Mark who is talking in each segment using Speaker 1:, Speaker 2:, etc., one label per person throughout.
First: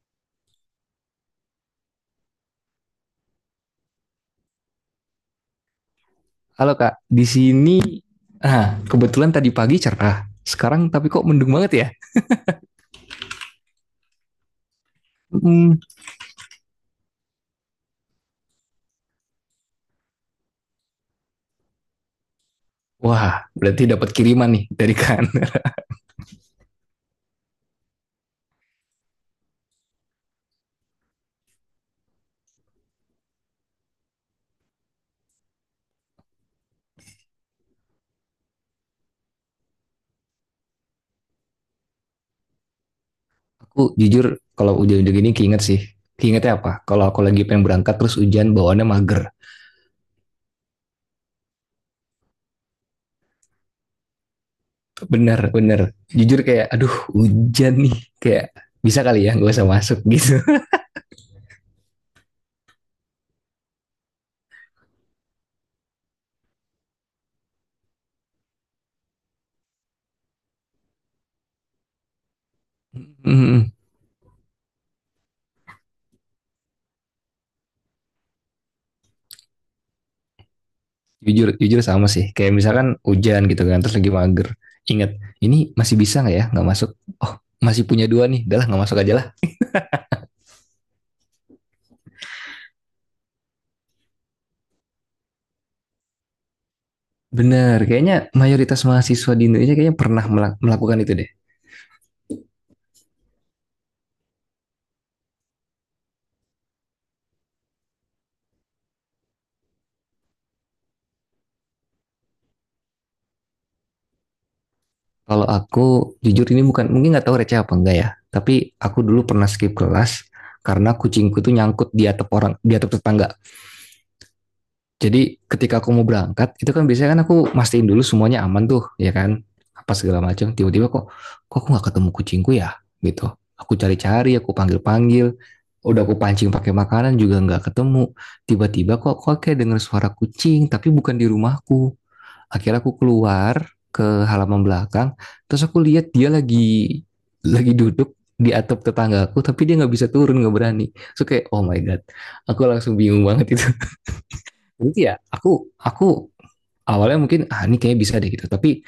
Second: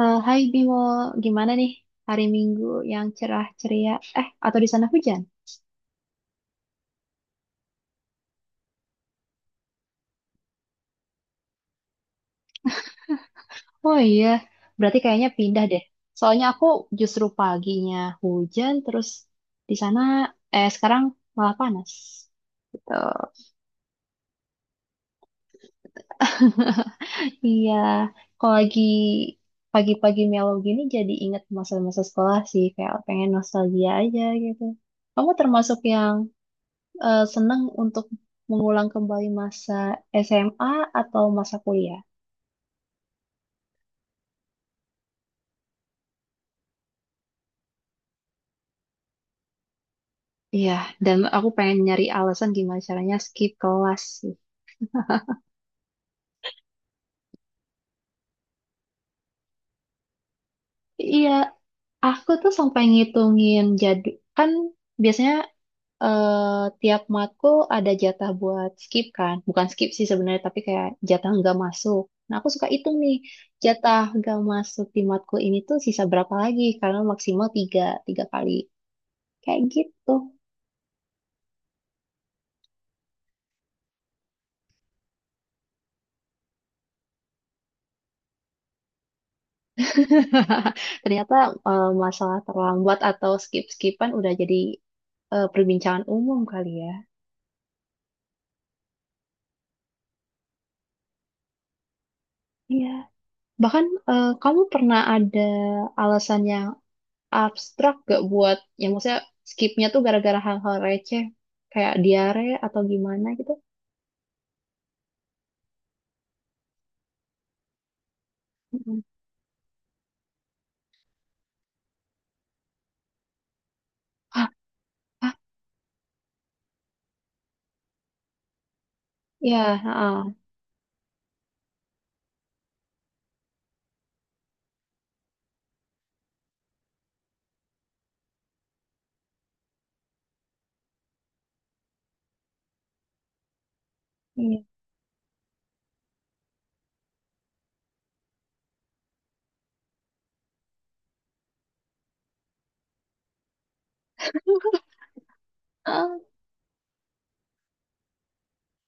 Speaker 1: Hai Bimo, gimana nih hari Minggu yang cerah ceria? Atau di sana hujan?
Speaker 2: Halo Kak, di sini nah, kebetulan tadi pagi cerah. Sekarang tapi kok mendung banget ya?
Speaker 1: Oh iya, berarti kayaknya pindah
Speaker 2: Mm.
Speaker 1: deh. Soalnya aku justru paginya hujan, terus di sana sekarang malah panas. Gitu.
Speaker 2: Wah, berarti dapat kiriman nih dari kan.
Speaker 1: Iya, kalau lagi pagi-pagi mellow gini jadi inget masa-masa sekolah sih, kayak pengen nostalgia aja gitu. Kamu termasuk yang seneng untuk mengulang kembali masa SMA atau masa kuliah?
Speaker 2: Aku jujur kalau hujan-hujan gini keinget sih. Keingetnya apa? Kalau aku lagi pengen berangkat terus hujan bawaannya mager.
Speaker 1: Iya, dan aku pengen nyari alasan gimana caranya skip kelas sih.
Speaker 2: Bener, bener. Jujur kayak aduh hujan nih. Kayak bisa kali ya nggak usah masuk gitu.
Speaker 1: Iya, aku tuh sampai ngitungin jadwal. Kan biasanya tiap matkul ada jatah buat skip kan. Bukan skip sih sebenarnya, tapi kayak jatah nggak masuk. Nah, aku suka hitung nih,
Speaker 2: Mm,
Speaker 1: jatah nggak masuk di matkul ini tuh sisa berapa lagi. Karena maksimal tiga, tiga kali. Kayak gitu.
Speaker 2: Jujur, jujur sama sih. Kayak misalkan hujan gitu kan terus lagi mager. Ingat, ini masih bisa nggak ya nggak masuk? Oh, masih punya dua nih. Udah lah nggak masuk aja lah.
Speaker 1: Ternyata masalah terlambat atau skip-skipan udah jadi perbincangan umum kali ya.
Speaker 2: Bener, kayaknya mayoritas mahasiswa di Indonesia kayaknya pernah melakukan itu deh.
Speaker 1: Iya. Bahkan kamu pernah ada alasan yang abstrak gak buat, ya maksudnya skipnya tuh gara-gara hal-hal receh, kayak diare atau gimana gitu?
Speaker 2: Kalau aku jujur ini bukan, mungkin nggak tahu receh apa enggak ya. Tapi aku
Speaker 1: Mm-mm.
Speaker 2: dulu pernah skip kelas karena kucingku tuh nyangkut di atap orang, di atap tetangga.
Speaker 1: Ah, ah,
Speaker 2: Jadi ketika aku mau berangkat, itu kan biasanya kan aku mastiin dulu semuanya aman tuh, ya kan?
Speaker 1: ya,
Speaker 2: Apa segala
Speaker 1: ah,
Speaker 2: macam. Tiba-tiba kok, kok aku nggak ketemu kucingku ya? Gitu. Aku cari-cari, aku panggil-panggil. Udah aku pancing pakai makanan juga nggak ketemu. Tiba-tiba kok kok kayak denger suara kucing, tapi bukan di rumahku. Akhirnya aku keluar ke halaman
Speaker 1: iya.
Speaker 2: belakang, terus aku lihat dia lagi duduk di atap tetanggaku, tapi dia nggak bisa turun, nggak berani. So kayak, oh my god, aku langsung bingung banget itu. Jadi ya, aku
Speaker 1: Ah,
Speaker 2: awalnya mungkin ah ini kayaknya bisa deh gitu, tapi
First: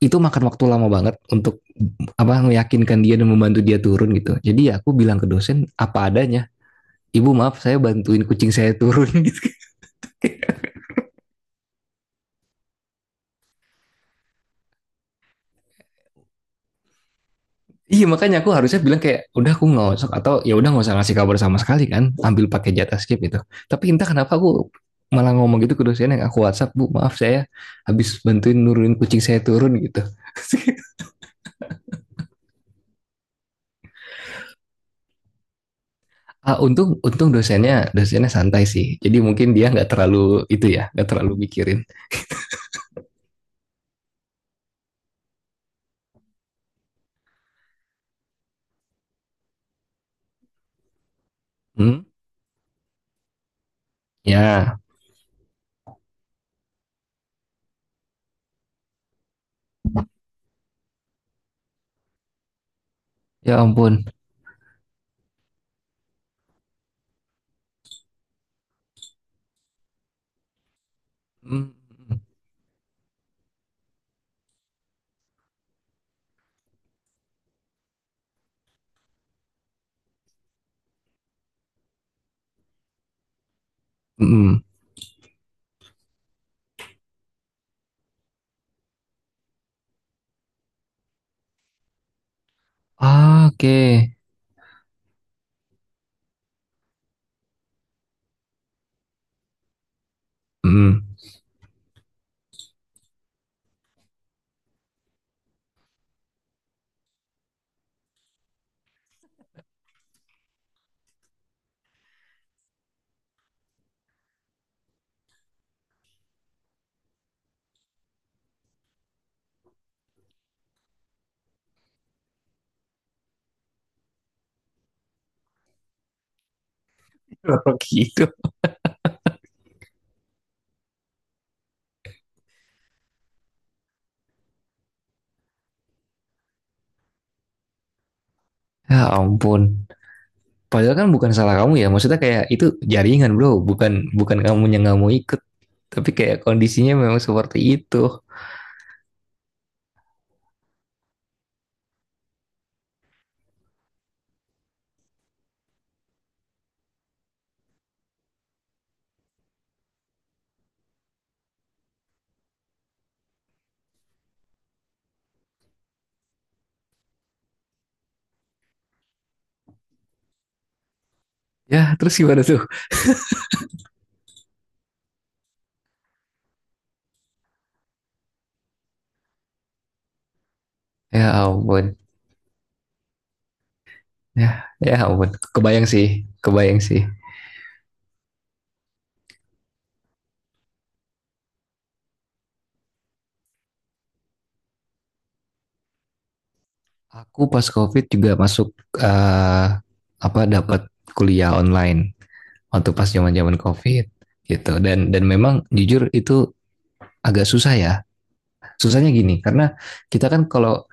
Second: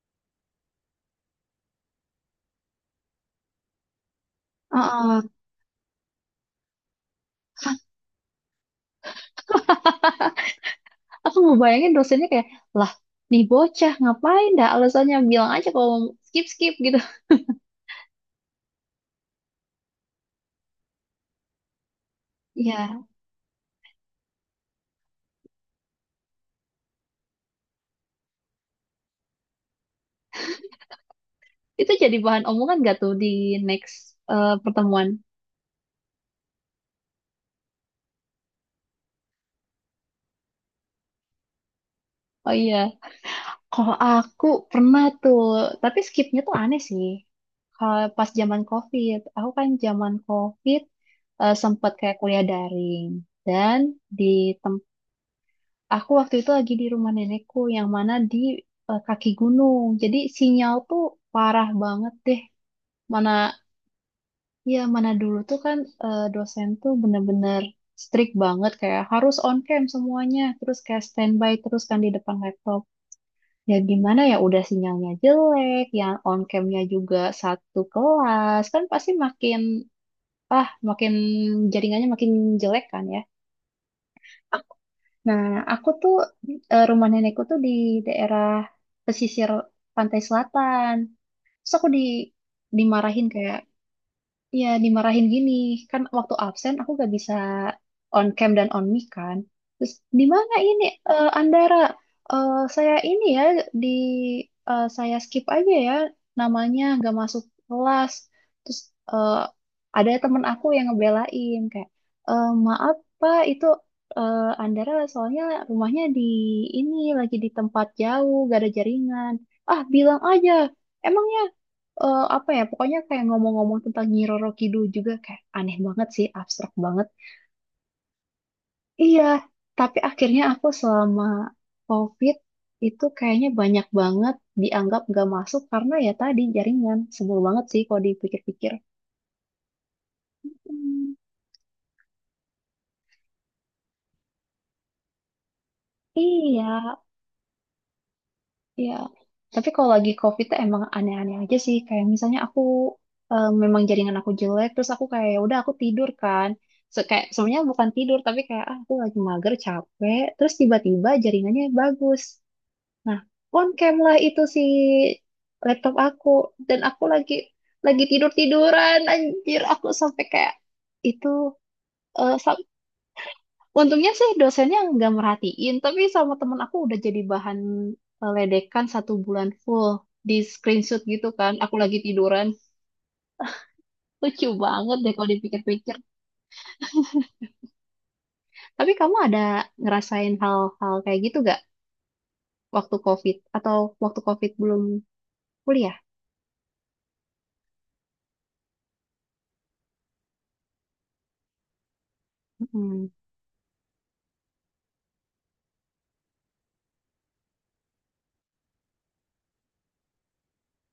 Speaker 2: itu makan waktu lama banget untuk apa meyakinkan dia dan membantu dia turun gitu. Jadi ya aku bilang
Speaker 1: ah,
Speaker 2: ke
Speaker 1: ah.
Speaker 2: dosen apa adanya, ibu maaf saya bantuin kucing saya turun.
Speaker 1: Aku ngebayangin dosennya kayak, lah, nih bocah ngapain dah alasannya bilang aja kalau mau skip skip gitu.
Speaker 2: Iya makanya aku harusnya bilang kayak udah aku nggak atau ya udah nggak usah ngasih kabar sama sekali kan ambil pakai jatah
Speaker 1: Ya,
Speaker 2: skip itu. Tapi entah kenapa aku malah ngomong gitu ke dosen yang aku WhatsApp bu maaf saya habis bantuin nurunin kucing saya turun gitu.
Speaker 1: itu jadi bahan omongan gak tuh di next pertemuan?
Speaker 2: Untung untung dosennya dosennya santai sih. Jadi mungkin dia nggak terlalu itu ya nggak terlalu mikirin.
Speaker 1: Oh iya. Kalau aku pernah tuh, tapi skipnya tuh aneh sih. Kalau pas zaman COVID, aku kan zaman COVID sempat
Speaker 2: Hmm?
Speaker 1: kayak kuliah daring dan di tem
Speaker 2: Ya
Speaker 1: aku waktu itu lagi di rumah nenekku yang mana di kaki gunung. Jadi sinyal tuh parah banget deh. Mana
Speaker 2: ya ampun.
Speaker 1: ya mana dulu tuh kan dosen tuh bener-bener strict banget kayak harus on cam semuanya, terus kayak standby
Speaker 2: Hmm.
Speaker 1: terus kan di depan laptop. Ya gimana ya udah sinyalnya jelek, yang on camnya juga satu kelas, kan pasti makin makin jaringannya makin jelek kan ya.
Speaker 2: Hmm.
Speaker 1: Nah, aku tuh rumah nenekku tuh di daerah pesisir pantai selatan. Terus aku di dimarahin
Speaker 2: Ah,
Speaker 1: kayak
Speaker 2: oke. Okay.
Speaker 1: Iya, dimarahin gini. Kan waktu absen aku gak bisa on cam dan on mic kan. Terus di mana ini
Speaker 2: Hmm.
Speaker 1: Andara? Eh, saya ini ya di saya skip aja ya namanya gak masuk kelas. Terus eh, ada temen aku yang ngebelain kayak "Eh, maaf Pak itu Andara soalnya rumahnya di ini lagi di tempat jauh gak ada jaringan. Ah bilang aja. Emangnya apa ya pokoknya kayak ngomong-ngomong tentang Nyi Roro Kidul juga kayak aneh banget sih abstrak banget
Speaker 2: Kenapa gitu?
Speaker 1: iya tapi akhirnya aku selama COVID itu kayaknya banyak banget dianggap gak masuk karena ya tadi jaringan sebel banget sih kalau dipikir-pikir
Speaker 2: Ya ampun. Padahal kan
Speaker 1: Hmm,
Speaker 2: bukan salah kamu ya. Maksudnya kayak itu jaringan bro, bukan bukan kamu yang nggak mau ikut. Tapi kayak
Speaker 1: iya
Speaker 2: kondisinya memang seperti itu.
Speaker 1: Iya, tapi kalau lagi COVID tuh emang aneh-aneh aja sih. Kayak misalnya aku memang jaringan aku jelek, terus aku kayak "Ya udah aku tidur kan. So, kayak sebenarnya bukan tidur, tapi kayak "Ah, aku lagi mager, capek. Terus tiba-tiba jaringannya bagus. Nah, on cam lah itu si laptop aku dan aku lagi tidur tiduran. Anjir, aku sampai kayak itu
Speaker 2: Ya terus gimana tuh?
Speaker 1: Untungnya sih dosennya nggak merhatiin, tapi sama temen aku udah jadi bahan ledekan 1 bulan full di screenshot
Speaker 2: Ya
Speaker 1: gitu kan. Aku
Speaker 2: ampun.
Speaker 1: lagi tiduran. Lucu
Speaker 2: Ya ya
Speaker 1: banget deh kalau
Speaker 2: ampun. Kebayang
Speaker 1: dipikir-pikir.
Speaker 2: sih, kebayang sih.
Speaker 1: Tapi kamu ada ngerasain hal-hal kayak gitu gak waktu COVID? Atau waktu COVID belum kuliah?
Speaker 2: Aku pas COVID juga masuk apa dapat kuliah online waktu pas
Speaker 1: Mm-mm.
Speaker 2: zaman zaman COVID gitu. Dan memang jujur itu agak susah ya. Susahnya gini karena kita kan kalau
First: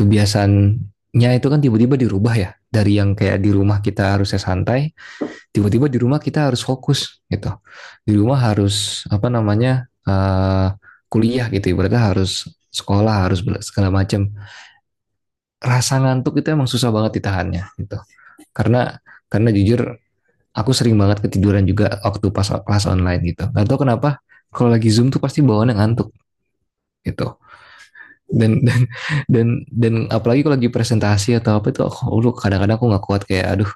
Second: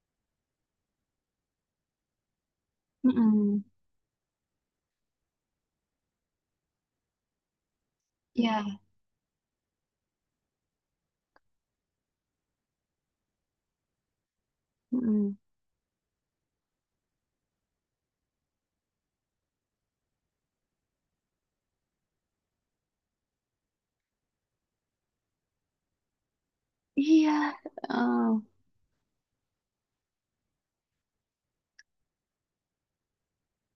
Speaker 2: kebiasaannya itu kan tiba-tiba dirubah ya dari yang kayak di
Speaker 1: Mm-mm.
Speaker 2: rumah kita harusnya santai, tiba-tiba di rumah kita harus fokus gitu, di rumah
Speaker 1: Ya.
Speaker 2: harus apa namanya kuliah gitu berarti harus sekolah harus segala macam.
Speaker 1: Mm-mm.
Speaker 2: Rasa ngantuk itu emang susah banget ditahannya gitu, karena karena jujur aku sering banget ketiduran juga waktu pas kelas online gitu, nggak tahu kenapa kalau lagi zoom tuh pasti bawaannya ngantuk gitu.
Speaker 1: Iya. Eh,
Speaker 2: Dan dan dan dan apalagi kalau lagi presentasi atau apa itu aku lu kadang-kadang aku nggak kuat kayak aduh,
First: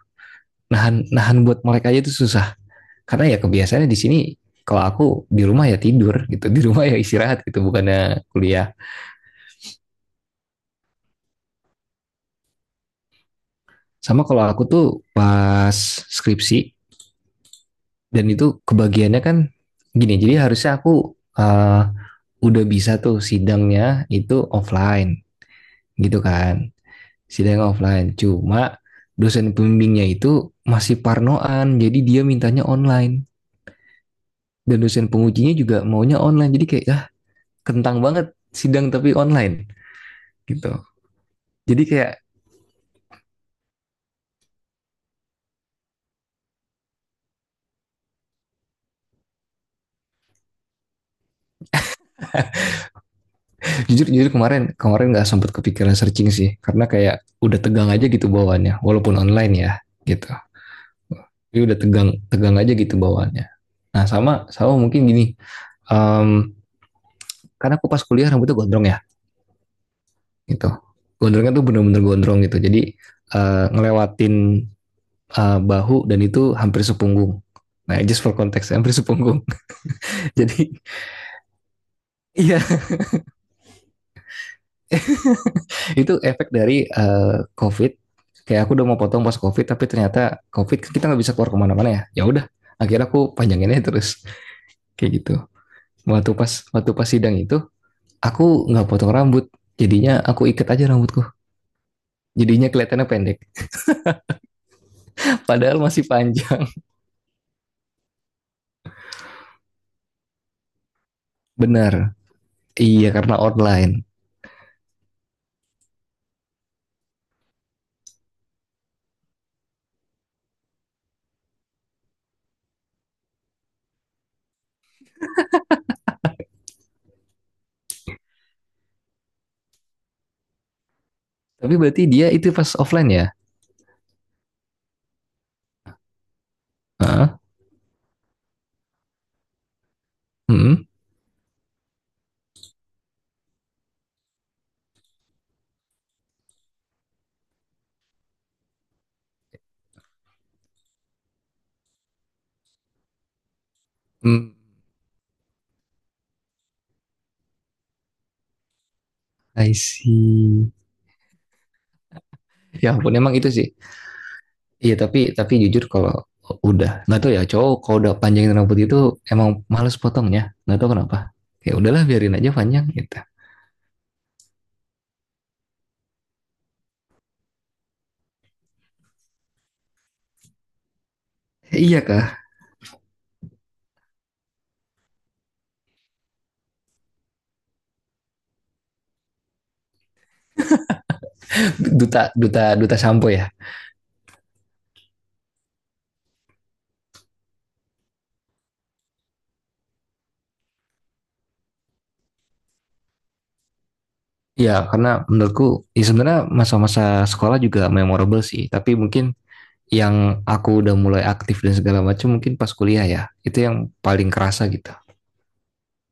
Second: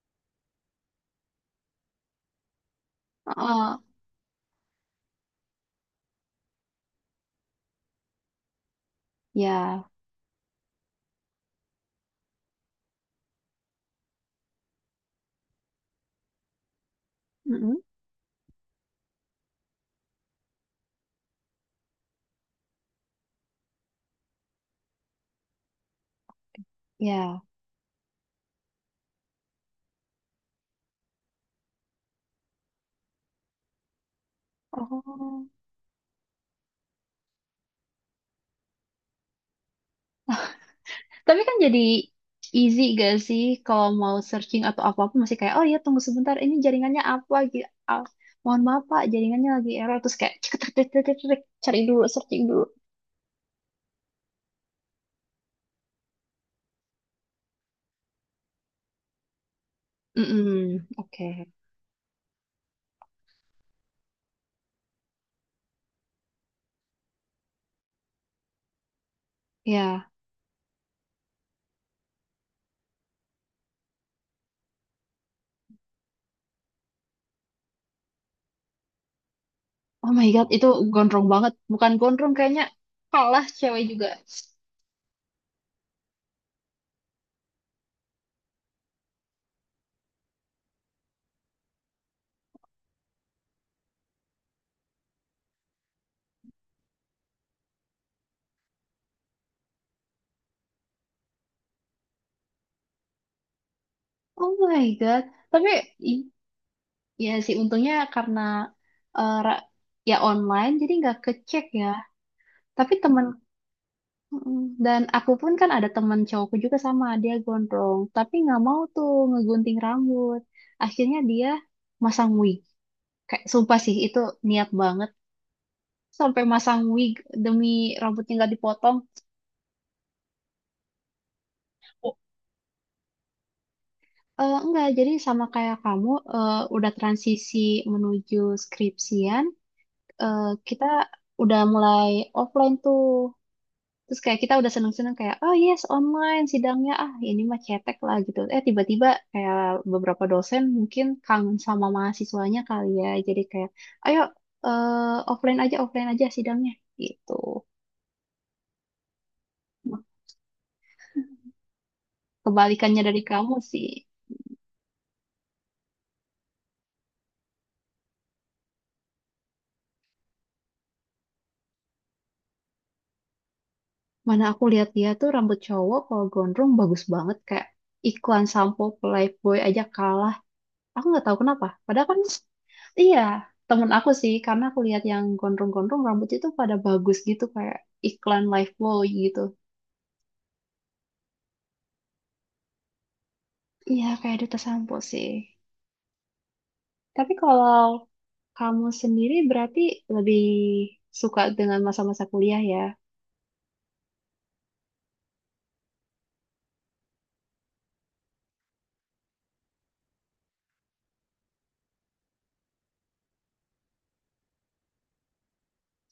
Speaker 2: nahan nahan buat mereka aja itu susah karena ya
Speaker 1: eh,
Speaker 2: kebiasaannya di sini kalau aku di rumah ya tidur gitu, di rumah ya istirahat gitu bukannya kuliah.
Speaker 1: Ya.
Speaker 2: Sama kalau aku tuh pas skripsi
Speaker 1: Mm-mm.
Speaker 2: dan itu kebagiannya kan gini, jadi harusnya aku uh, udah bisa tuh sidangnya itu offline gitu kan,
Speaker 1: Ya.
Speaker 2: sidang offline. Cuma dosen pembimbingnya itu masih parnoan, jadi dia mintanya online. Dan dosen
Speaker 1: Oh.
Speaker 2: pengujinya juga maunya online. Jadi kayak, ah, kentang banget sidang tapi online gitu.
Speaker 1: Tapi kan jadi
Speaker 2: Jadi kayak
Speaker 1: easy gak sih kalau mau searching atau apa-apa masih kayak oh iya tunggu sebentar ini jaringannya apa gitu. Mohon maaf Pak, jaringannya lagi error terus kayak cek cek cek cek, cek, cek, cari dulu searching dulu.
Speaker 2: jujur jujur kemarin kemarin nggak sempat kepikiran searching sih karena kayak udah tegang aja gitu bawaannya walaupun online ya gitu.
Speaker 1: Mm-mm, Oke.
Speaker 2: Tapi udah tegang tegang aja gitu bawaannya. Nah sama sama mungkin gini, um, karena aku pas kuliah rambutnya gondrong ya.
Speaker 1: Ya.
Speaker 2: Gitu, gondrongnya tuh bener-bener gondrong gitu jadi ngelewatin bahu dan itu hampir sepunggung, nah just for context hampir sepunggung.
Speaker 1: Oh my God, itu
Speaker 2: Jadi
Speaker 1: gondrong banget. Bukan gondrong
Speaker 2: iya
Speaker 1: kayaknya kalah cewek juga.
Speaker 2: itu efek dari covid, kayak aku udah mau potong pas covid tapi ternyata covid kan kita nggak bisa keluar kemana-mana ya, ya udah akhirnya aku panjanginnya terus kayak gitu. Waktu pas waktu pas sidang itu aku nggak potong rambut jadinya aku ikat aja rambutku, jadinya kelihatannya pendek.
Speaker 1: Oh my God. Tapi
Speaker 2: Padahal masih
Speaker 1: i-
Speaker 2: panjang.
Speaker 1: ya sih untungnya karena eh, ra- ya online jadi nggak kecek ya.
Speaker 2: Benar,
Speaker 1: Tapi
Speaker 2: iya
Speaker 1: temen
Speaker 2: karena online.
Speaker 1: Mm-mm. Dan aku pun kan ada teman cowokku juga sama, dia gondrong, tapi nggak mau tuh ngegunting rambut. Akhirnya dia masang wig. Kayak sumpah sih itu niat banget sampai masang wig demi rambutnya nggak dipotong.
Speaker 2: Tapi berarti dia itu pas offline ya?
Speaker 1: Eh enggak, jadi sama kayak kamu eh, udah
Speaker 2: Heeh.
Speaker 1: transisi menuju skripsian, eh,
Speaker 2: Hmm.
Speaker 1: kita udah mulai offline tuh. Terus kayak kita udah seneng-seneng kayak, oh yes, online sidangnya, ah ini mah cetek lah gitu. Eh tiba-tiba kayak beberapa dosen mungkin kangen sama mahasiswanya kali ya. Jadi kayak, ayo
Speaker 2: Hmm.
Speaker 1: eh, offline aja sidangnya gitu.
Speaker 2: I
Speaker 1: Nah,
Speaker 2: see. Ya
Speaker 1: Kebalikannya
Speaker 2: ampun
Speaker 1: dari
Speaker 2: emang itu
Speaker 1: kamu
Speaker 2: sih.
Speaker 1: sih.
Speaker 2: Iya tapi jujur kalau udah nggak tahu ya cowok kalau udah panjangin rambut itu emang males potongnya nggak tahu kenapa, ya udahlah biarin aja panjang gitu.
Speaker 1: Mana aku lihat dia tuh rambut cowok kalau gondrong bagus banget kayak iklan sampo Playboy aja kalah Aku nggak tahu kenapa.
Speaker 2: Iya
Speaker 1: Padahal kan,
Speaker 2: kah?
Speaker 1: iya, temen aku sih. Karena aku lihat yang gondrong-gondrong rambutnya itu pada bagus gitu. Kayak iklan Lifebuoy gitu.
Speaker 2: Duta duta duta sampo ya.
Speaker 1: Iya, kayak duta sampo sih. Tapi kalau kamu sendiri berarti lebih suka dengan masa-masa kuliah ya?
Speaker 2: Iya, karena menurutku ya sebenarnya masa-masa sekolah juga memorable sih. Tapi mungkin yang aku udah mulai aktif dan segala macam mungkin pas kuliah ya. Itu yang paling kerasa gitu.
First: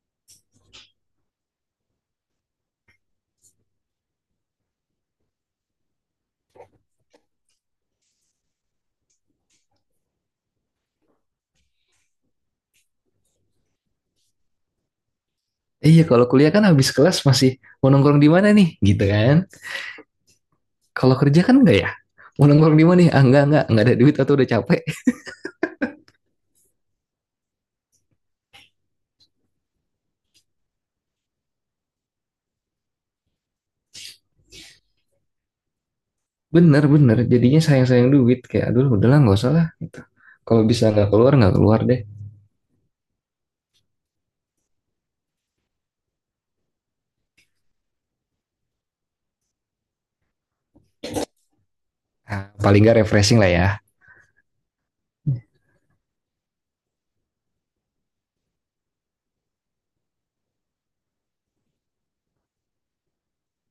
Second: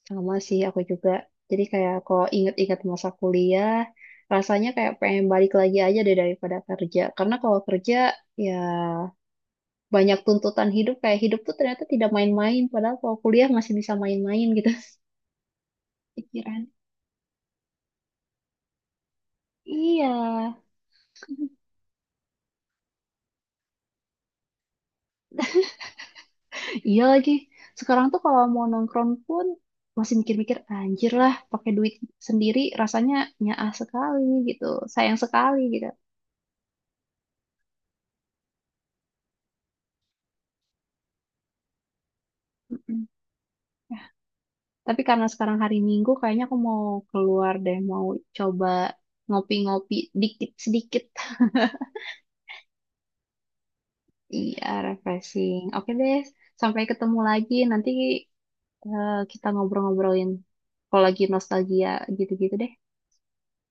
Speaker 1: Sama sih aku juga. Jadi kayak kalau inget-inget masa kuliah, rasanya kayak pengen balik lagi aja deh daripada kerja. Karena kalau kerja, ya banyak tuntutan hidup kayak hidup tuh ternyata tidak main-main padahal kalau kuliah masih bisa main-main gitu
Speaker 2: Iya, kalau kuliah kan
Speaker 1: pikiran
Speaker 2: habis kelas masih mau nongkrong di mana nih, gitu kan?
Speaker 1: iya
Speaker 2: Kalau kerja kan enggak ya? Mau nongkrong di mana nih? Ah, enggak ada duit atau udah capek.
Speaker 1: iya lagi sekarang tuh kalau mau nongkrong pun masih mikir-mikir anjir lah pakai duit sendiri rasanya nyaah sekali gitu sayang sekali gitu
Speaker 2: Bener, bener. Jadinya sayang-sayang duit. Kayak, aduh, udahlah nggak usah lah. Gitu. Kalau bisa nggak keluar deh.
Speaker 1: Mm-mm. Ya, tapi karena sekarang hari Minggu kayaknya aku mau keluar deh mau coba ngopi-ngopi dikit sedikit
Speaker 2: Nah, paling nggak refreshing lah ya.
Speaker 1: iya refreshing oke deh sampai ketemu lagi nanti kita ngobrol-ngobrolin kalau lagi nostalgia gitu-gitu deh.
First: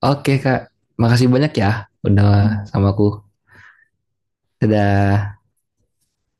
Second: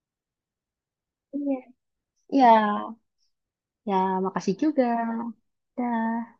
Speaker 2: Oke, Kak. Makasih banyak
Speaker 1: Iya.
Speaker 2: ya. Udah
Speaker 1: Ya.
Speaker 2: sama aku.
Speaker 1: Ya, makasih juga.
Speaker 2: Dadah.
Speaker 1: Dah.